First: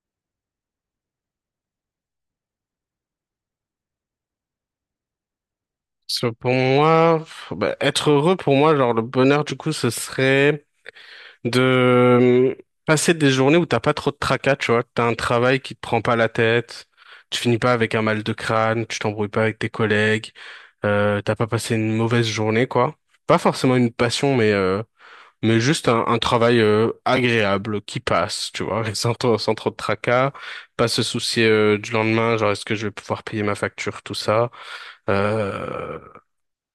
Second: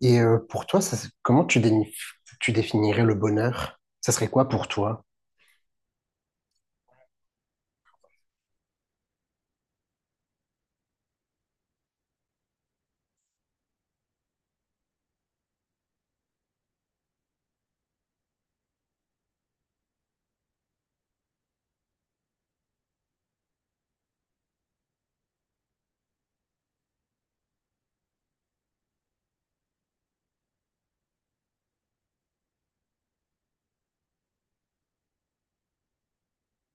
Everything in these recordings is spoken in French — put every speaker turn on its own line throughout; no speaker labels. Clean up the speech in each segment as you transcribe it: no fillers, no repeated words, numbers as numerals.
Pour toi, ça, comment tu définirais le bonheur? Ça serait quoi pour toi?
Parce que pour moi, bah, être heureux, pour moi, genre le bonheur, du coup, ce serait de passer des journées où t'as pas trop de tracas, tu vois, que t'as un travail qui te prend pas la tête, tu finis pas avec un mal de crâne, tu t'embrouilles pas avec tes collègues, t'as pas passé une mauvaise journée, quoi. Pas forcément une passion, mais juste un travail agréable qui passe, tu vois, sans trop de tracas, pas se soucier du lendemain, genre est-ce que je vais pouvoir payer ma facture, tout ça. Euh,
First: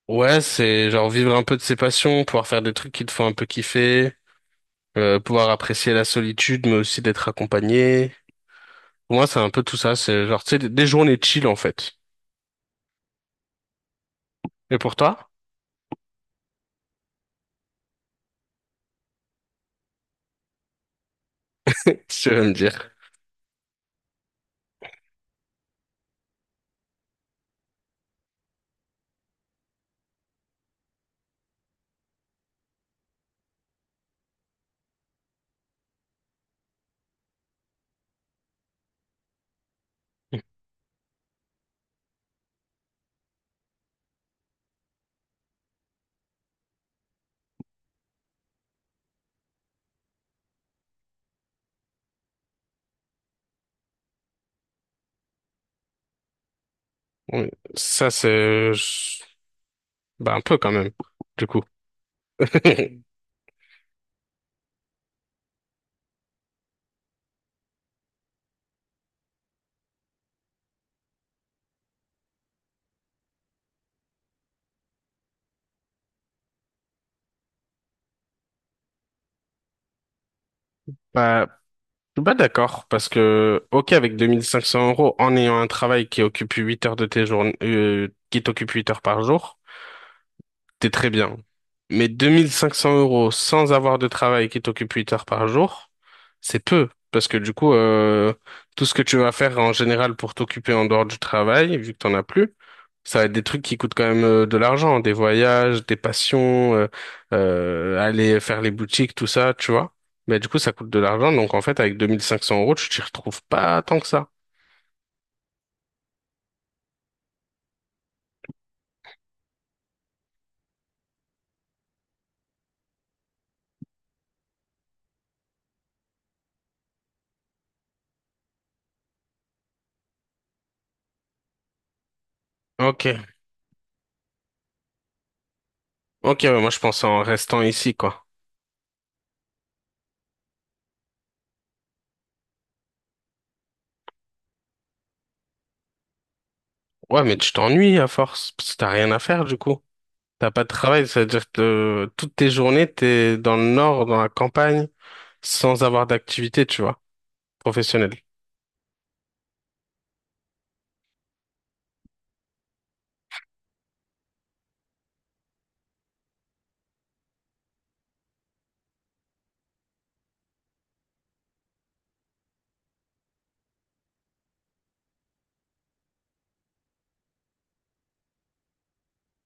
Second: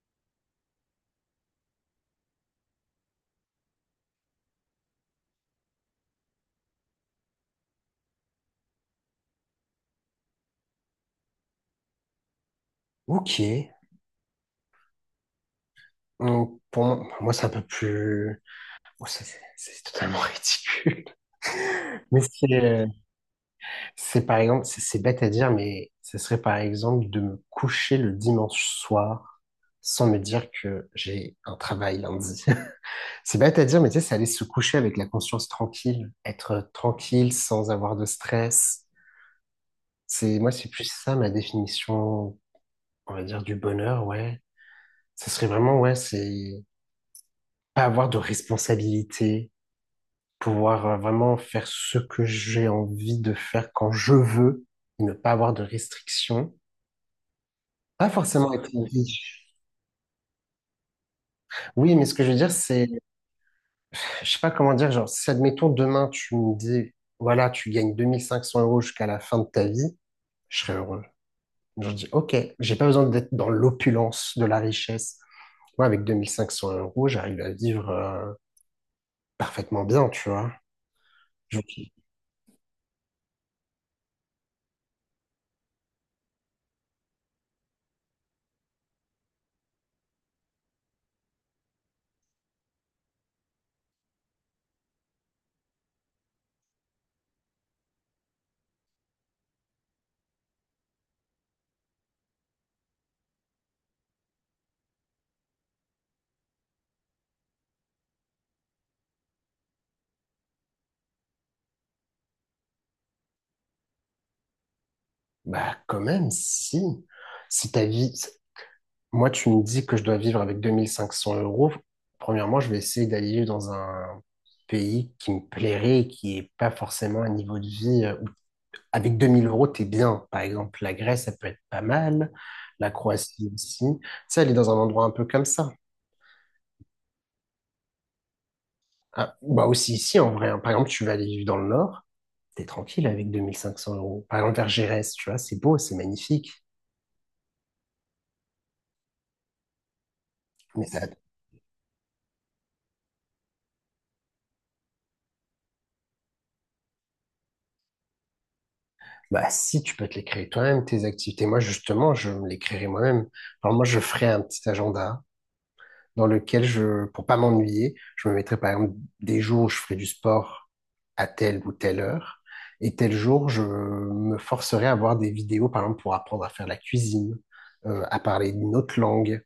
Ouais, c'est genre vivre un peu de ses passions, pouvoir faire des trucs qui te font un peu kiffer, pouvoir apprécier la solitude, mais aussi d'être accompagné. Pour moi, c'est un peu tout ça. C'est genre, tu sais, des journées chill, en fait.
Ok.
Et pour toi?
Moi, c'est un peu plus... bon, c'est totalement ridicule. Mais
Tu vas me dire.
c'est par exemple, c'est bête à dire, mais ce serait par exemple de me coucher le dimanche soir sans me dire que j'ai un travail lundi. C'est bête à dire, mais tu sais, c'est aller se coucher avec la conscience tranquille, être tranquille sans avoir de stress. C'est, moi, c'est plus ça ma définition, on va dire, du bonheur, ouais. Ça serait vraiment, ouais, c'est pas avoir de responsabilité, pouvoir vraiment faire ce que j'ai envie de faire quand je veux, ne pas avoir de restrictions.
Oui, ça,
Pas forcément
c'est...
être riche.
Bah, un peu quand même, du coup.
Oui, mais ce que je veux dire, c'est, je sais pas comment dire, genre, si admettons demain tu me dis, voilà, tu gagnes 2500 euros jusqu'à la fin de ta vie, je serais heureux. Je dis, ok, j'ai pas besoin d'être dans l'opulence de la richesse. Moi, avec 2500 euros, j'arrive à vivre parfaitement bien, tu vois.
Bah, je suis pas d'accord parce que, ok, avec 2 500 euros, en ayant un travail qui occupe 8 heures de tes journées, qui t'occupe 8 heures par jour, t'es très bien. Mais 2 500 euros sans avoir de travail qui t'occupe 8 heures par jour, c'est peu. Parce que du coup, tout ce que tu vas faire en général pour t'occuper en dehors du travail, vu que t'en as plus, ça va être des trucs qui coûtent quand même de l'argent, des voyages, des passions, aller faire les boutiques, tout ça, tu vois. Mais du coup, ça coûte de l'argent. Donc en fait, avec 2 500 euros, tu t'y retrouves pas tant que ça.
Bah, quand même, si. Si ta vie... si, moi, tu me dis que je dois vivre avec 2500 euros. Premièrement, je vais essayer d'aller vivre dans un pays qui me plairait, et qui n'est pas forcément un niveau de vie, avec 2000 euros, t'es bien. Par exemple, la Grèce, ça peut être pas mal. La
Ok.
Croatie aussi. Tu sais, aller dans un endroit un peu comme ça.
Ok, ouais, moi je pense en restant ici, quoi.
Ah, bah aussi ici, en vrai, hein. Par exemple, tu vas aller vivre dans le Nord, t'es tranquille avec 2500 euros. Par exemple, vers Gérès, tu vois, c'est beau, c'est magnifique.
Ouais, mais tu t'ennuies à force, parce que t'as rien à faire du coup. T'as pas de
Mais ça.
travail, c'est-à-dire que toutes tes journées, t'es dans le nord, dans la campagne, sans avoir d'activité, tu vois, professionnelle.
Bah, si tu peux te les créer toi-même, tes activités. Moi, justement, je me les créerai moi-même. Alors, moi, je ferai un petit agenda dans lequel je, pour pas m'ennuyer, je me mettrai par exemple des jours où je ferai du sport à telle ou telle heure. Et tel jour, je me forcerai à voir des vidéos, par exemple, pour apprendre à faire la cuisine, à parler une autre langue.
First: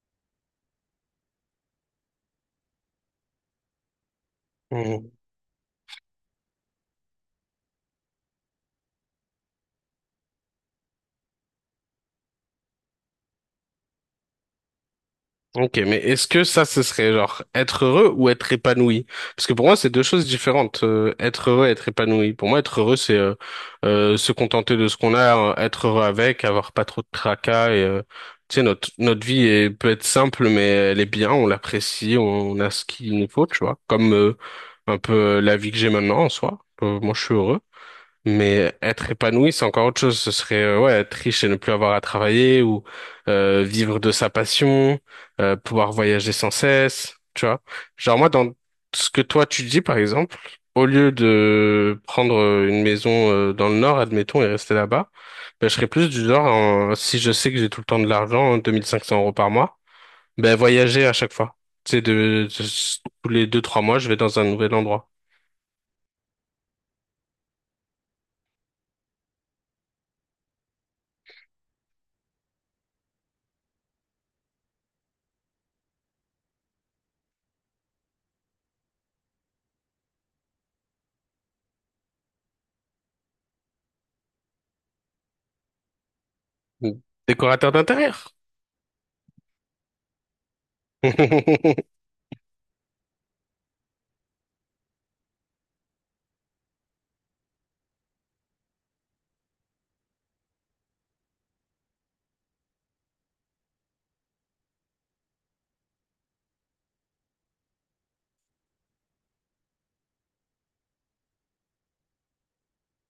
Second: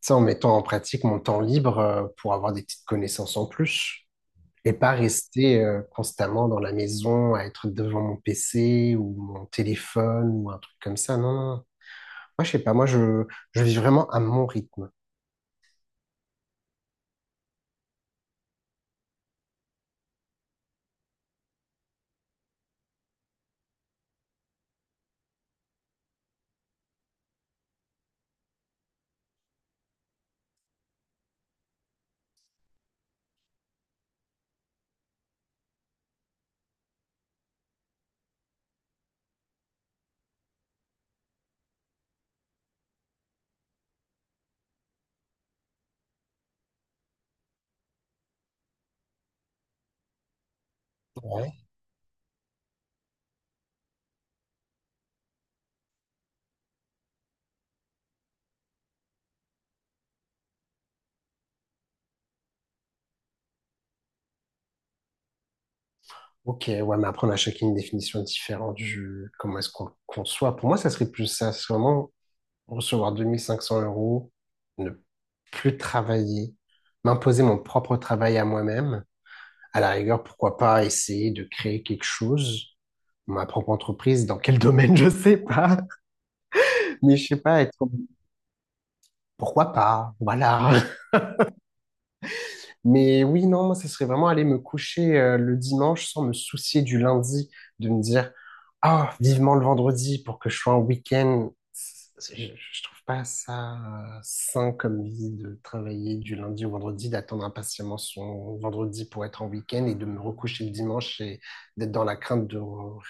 Ça, en mettant en pratique mon temps libre, pour avoir des petites connaissances en plus et pas
Mhm.
rester constamment dans la maison à être devant mon PC ou mon téléphone ou un truc comme ça. Non, non, non. Moi, je sais pas. Je vis vraiment à mon rythme.
Ok, mais est-ce que ça, ce serait genre être heureux ou être épanoui? Parce que pour moi, c'est deux choses différentes. Être heureux et être épanoui. Pour moi, être heureux, c'est se contenter de ce qu'on a, être heureux avec, avoir pas trop de tracas et tu sais, notre vie peut être simple, mais elle est bien, on l'apprécie, on a ce qu'il nous faut, tu vois. Comme un peu la vie que j'ai maintenant en soi. Moi, je suis heureux. Mais être épanoui, c'est encore autre chose. Ce serait ouais, être riche et ne plus avoir à travailler ou vivre de sa passion, pouvoir voyager sans cesse, tu vois. Genre moi, dans ce que toi tu dis, par exemple, au lieu
Ouais.
de prendre une maison dans le nord, admettons, et rester là-bas, ben, je serais plus du genre, si je sais que j'ai tout le temps de l'argent, hein, 2 500 euros par mois, ben voyager à chaque fois. Tu sais, tous les deux, trois mois, je vais dans un nouvel endroit.
Ok, ouais, mais après, on a chacune une définition différente du comment est-ce qu'on le conçoit. Pour moi, ça serait plus ça. C'est vraiment recevoir 2500 euros, ne plus travailler, m'imposer mon propre travail à moi-même. À la rigueur, pourquoi pas essayer de créer quelque chose, ma propre entreprise, dans quel domaine, je sais pas. Mais je sais pas,
Décorateur
être comme,
d'intérieur.
pourquoi pas, voilà. Mais oui, non, moi, ce serait vraiment aller me coucher le dimanche sans me soucier du lundi, de me dire, ah, vivement le vendredi pour que je sois en week-end. Je trouve pas ça sain comme vie de travailler du lundi au vendredi, d'attendre impatiemment son vendredi pour être en week-end et de me recoucher le dimanche et d'être dans la crainte de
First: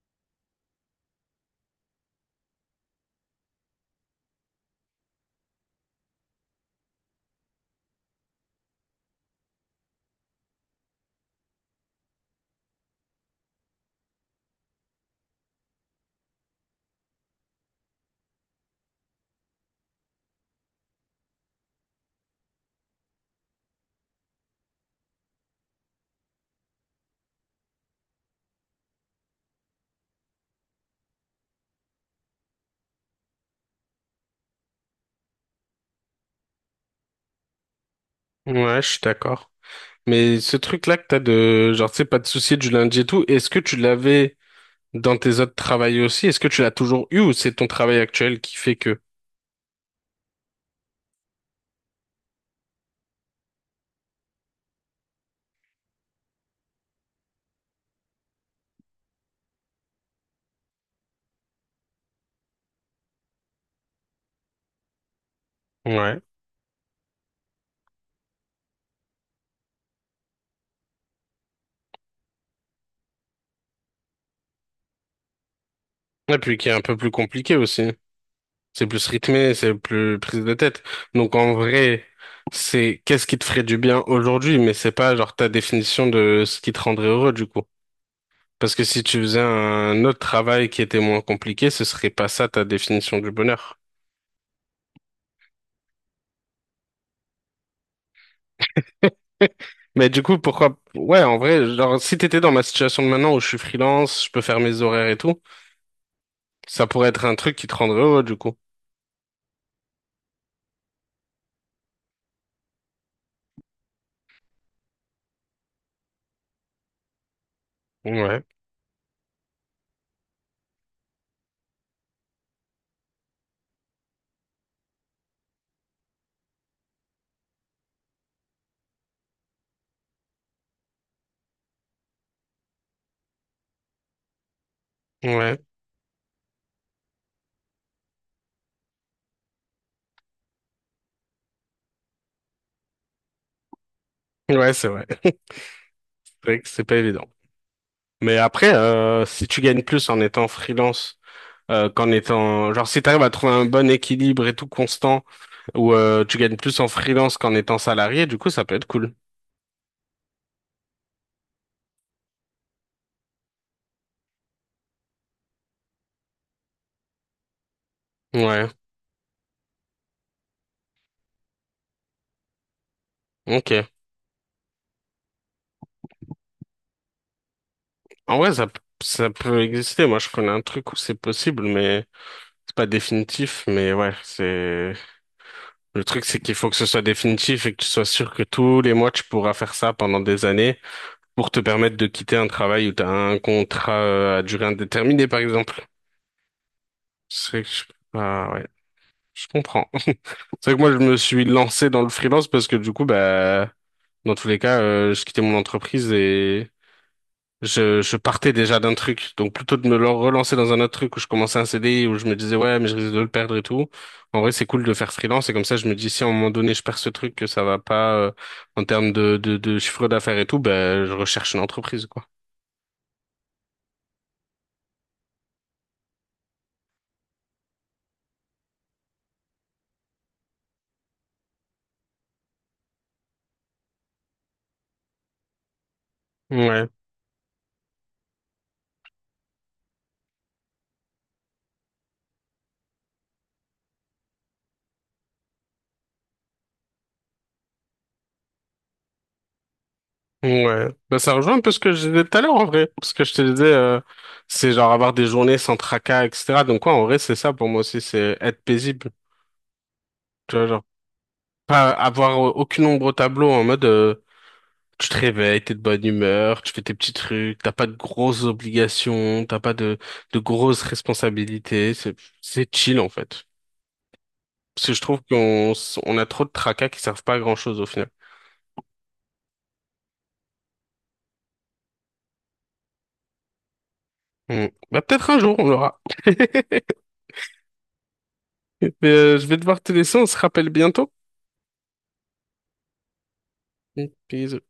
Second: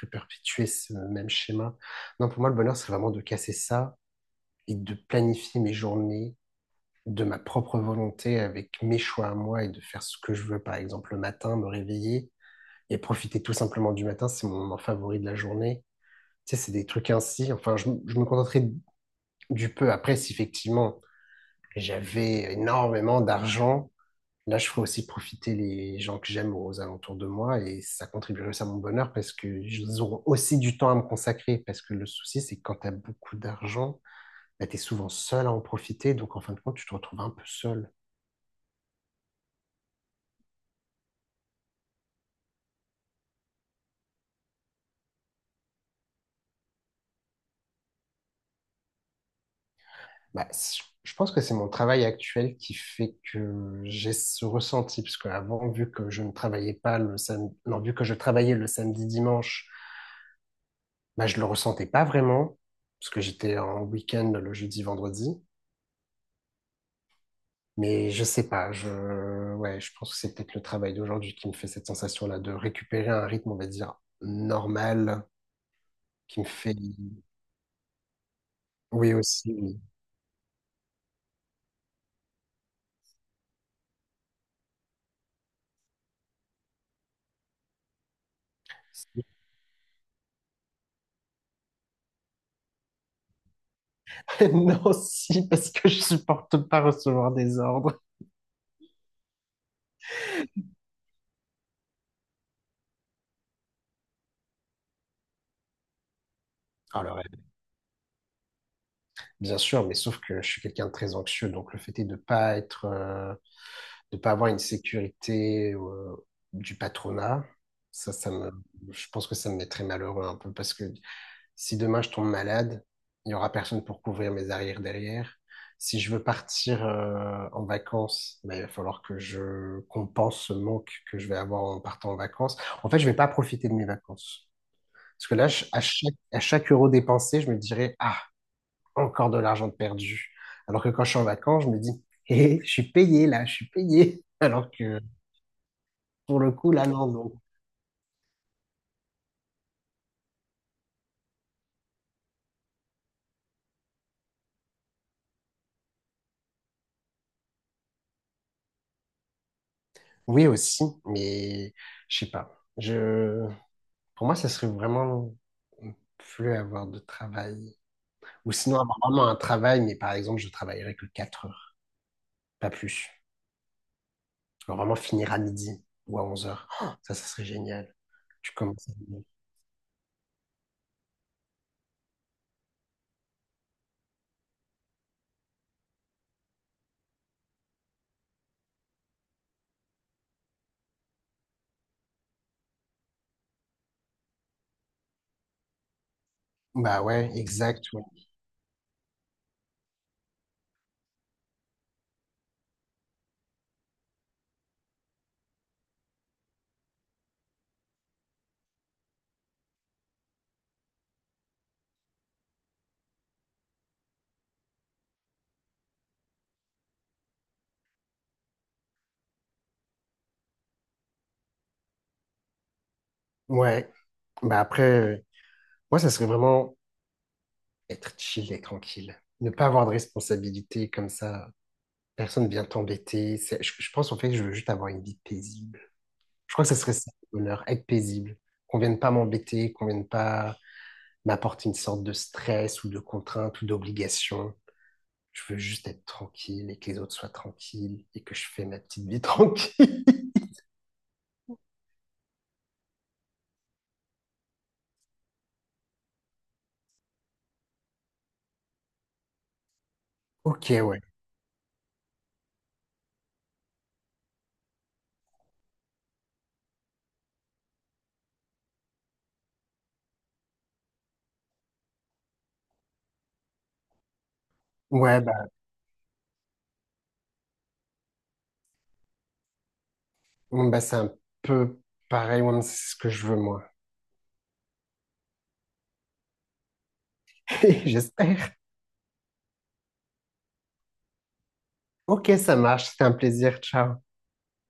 réperpétuer ce même schéma. Non, pour moi, le bonheur, c'est vraiment de casser ça et de planifier mes journées de ma propre volonté, avec mes choix à moi et de faire ce que je veux, par exemple le matin, me réveiller et profiter tout simplement du matin, c'est mon moment favori de la journée. Tu sais, c'est des trucs ainsi. Enfin, je me contenterai du peu. Après, si effectivement j'avais énormément d'argent, là, je ferais aussi profiter les gens que j'aime aux alentours de moi et ça contribuerait aussi à mon bonheur parce que ils auront aussi du temps à me consacrer. Parce que le souci, c'est que quand tu as beaucoup d'argent, bah, tu es souvent seul à en profiter. Donc, en fin de compte, tu te retrouves un peu seul.
Ouais, je suis d'accord. Mais ce truc-là que t'as de, genre, tu sais, pas de souci du lundi et tout, est-ce que tu l'avais dans tes autres travails aussi? Est-ce que tu l'as toujours eu ou c'est ton travail actuel qui fait que?
Bah, je pense que c'est mon travail actuel qui fait que j'ai ce ressenti, parce qu'avant, vu que je ne travaillais pas le samedi, non, vu que je travaillais le samedi, dimanche, bah, je le ressentais pas vraiment, parce que j'étais en week-end le jeudi, vendredi.
Ouais.
Mais je sais pas, ouais, je pense que c'est peut-être le travail d'aujourd'hui qui me fait cette sensation-là de récupérer un rythme, on va dire, normal,
Et
qui me
puis qui est
fait,
un peu plus compliqué aussi. C'est plus
oui aussi,
rythmé, c'est
oui.
plus prise de tête. Donc en vrai, c'est qu'est-ce qui te ferait du bien aujourd'hui, mais c'est pas genre ta définition de ce qui te rendrait heureux du coup. Parce que si tu faisais un autre travail qui était moins compliqué, ce serait pas ça ta définition du bonheur.
Non, si, parce que je supporte pas recevoir des ordres.
Mais du coup, pourquoi... Ouais, en vrai, genre, si t'étais dans ma situation de maintenant où je suis freelance, je peux faire mes horaires et tout, ça pourrait
Alors,
être un truc qui te rendrait heureux, du coup.
bien sûr, mais sauf que je suis quelqu'un de très anxieux, donc le fait est de pas être, de pas avoir une sécurité du patronat, ça, ça
Ouais,
me, je pense que ça me mettrait malheureux un peu parce que si demain je tombe malade, il y aura personne pour couvrir mes arrières derrière. Si je veux partir en vacances, ben, il va falloir que je compense ce manque que je vais avoir en partant en vacances. En fait, je vais pas profiter de mes vacances. Parce que là,
ouais,
à chaque euro dépensé, je me dirais, ah, encore de l'argent de perdu. Alors que quand je suis en vacances, je me dis, hé, je suis payé là, je suis payé. Alors
ouais, c'est
que
vrai.
pour
C'est
le
vrai que
coup,
c'est
là,
pas
non,
évident.
non.
Mais après, si tu gagnes plus en étant freelance, qu'en étant... Genre, si t'arrives à trouver un bon équilibre et tout constant, où tu gagnes plus en freelance qu'en étant salarié, du coup, ça peut être cool.
Oui, aussi, mais je sais pas. Je... pour moi, ça serait vraiment plus avoir de travail. Ou
Ouais,
sinon, avoir vraiment un travail, mais par exemple, je travaillerais que 4 heures, pas plus.
ok.
Genre vraiment finir à midi ou à 11 heures. Oh, ça serait génial.
En
Tu
vrai, ça,
commences à...
ça peut exister. Moi, je connais un truc où c'est possible, mais c'est pas définitif. Mais ouais, c'est... Le truc, c'est qu'il faut que ce soit définitif et que tu sois sûr que tous les mois, tu pourras faire ça pendant des années pour te permettre de quitter un travail où tu as un contrat à durée indéterminée, par exemple.
Bah ouais,
C'est que je...
exact. Ouais.
Ah ouais, je comprends. C'est vrai que moi, je me suis lancé dans le freelance parce que du coup, bah, dans tous les cas, je quittais mon entreprise et je partais déjà d'un truc, donc plutôt de relancer dans un autre truc où je commençais un CDI, où je me disais ouais mais je risque de le perdre et tout. En vrai c'est cool de faire freelance et comme ça je me dis si à un moment donné je perds ce truc que ça va pas en termes de chiffre d'affaires et tout, ben je recherche une entreprise quoi.
Ouais. Bah après, moi, ça serait vraiment être chill et tranquille. Ne pas avoir de responsabilité comme ça. Personne vient t'embêter. Je pense en fait que je veux juste avoir une vie paisible. Je crois que ce
Ouais,
serait ça le bonheur, être paisible. Qu'on vienne pas m'embêter, qu'on vienne pas m'apporter une sorte de stress ou de contrainte ou d'obligation. Je veux juste être tranquille et que les autres soient tranquilles et que je fais ma petite vie tranquille.
ouais. Bah, ça rejoint un peu ce que je disais tout à l'heure en vrai. Parce que je te disais, c'est genre avoir des journées sans tracas, etc. Donc quoi, en vrai, c'est ça pour moi aussi, c'est être paisible. Tu vois,
Ok,
genre,
ouais.
pas avoir aucune ombre au tableau en mode, tu te réveilles, t'es de bonne humeur, tu fais tes petits trucs, t'as pas de grosses obligations, t'as pas de grosses responsabilités, c'est chill en fait. Parce que je trouve
Ouais, bah,
on a trop de tracas qui servent pas à grand-chose au final.
bon, bah c'est un peu pareil, ouais, mais c'est ce que je veux moi.
Hmm. Bah peut-être un jour on l'aura.
J'espère.
Mais je vais devoir te laisser, on se rappelle bientôt.
Ok, ça marche. C'était un plaisir. Ciao.
Peace.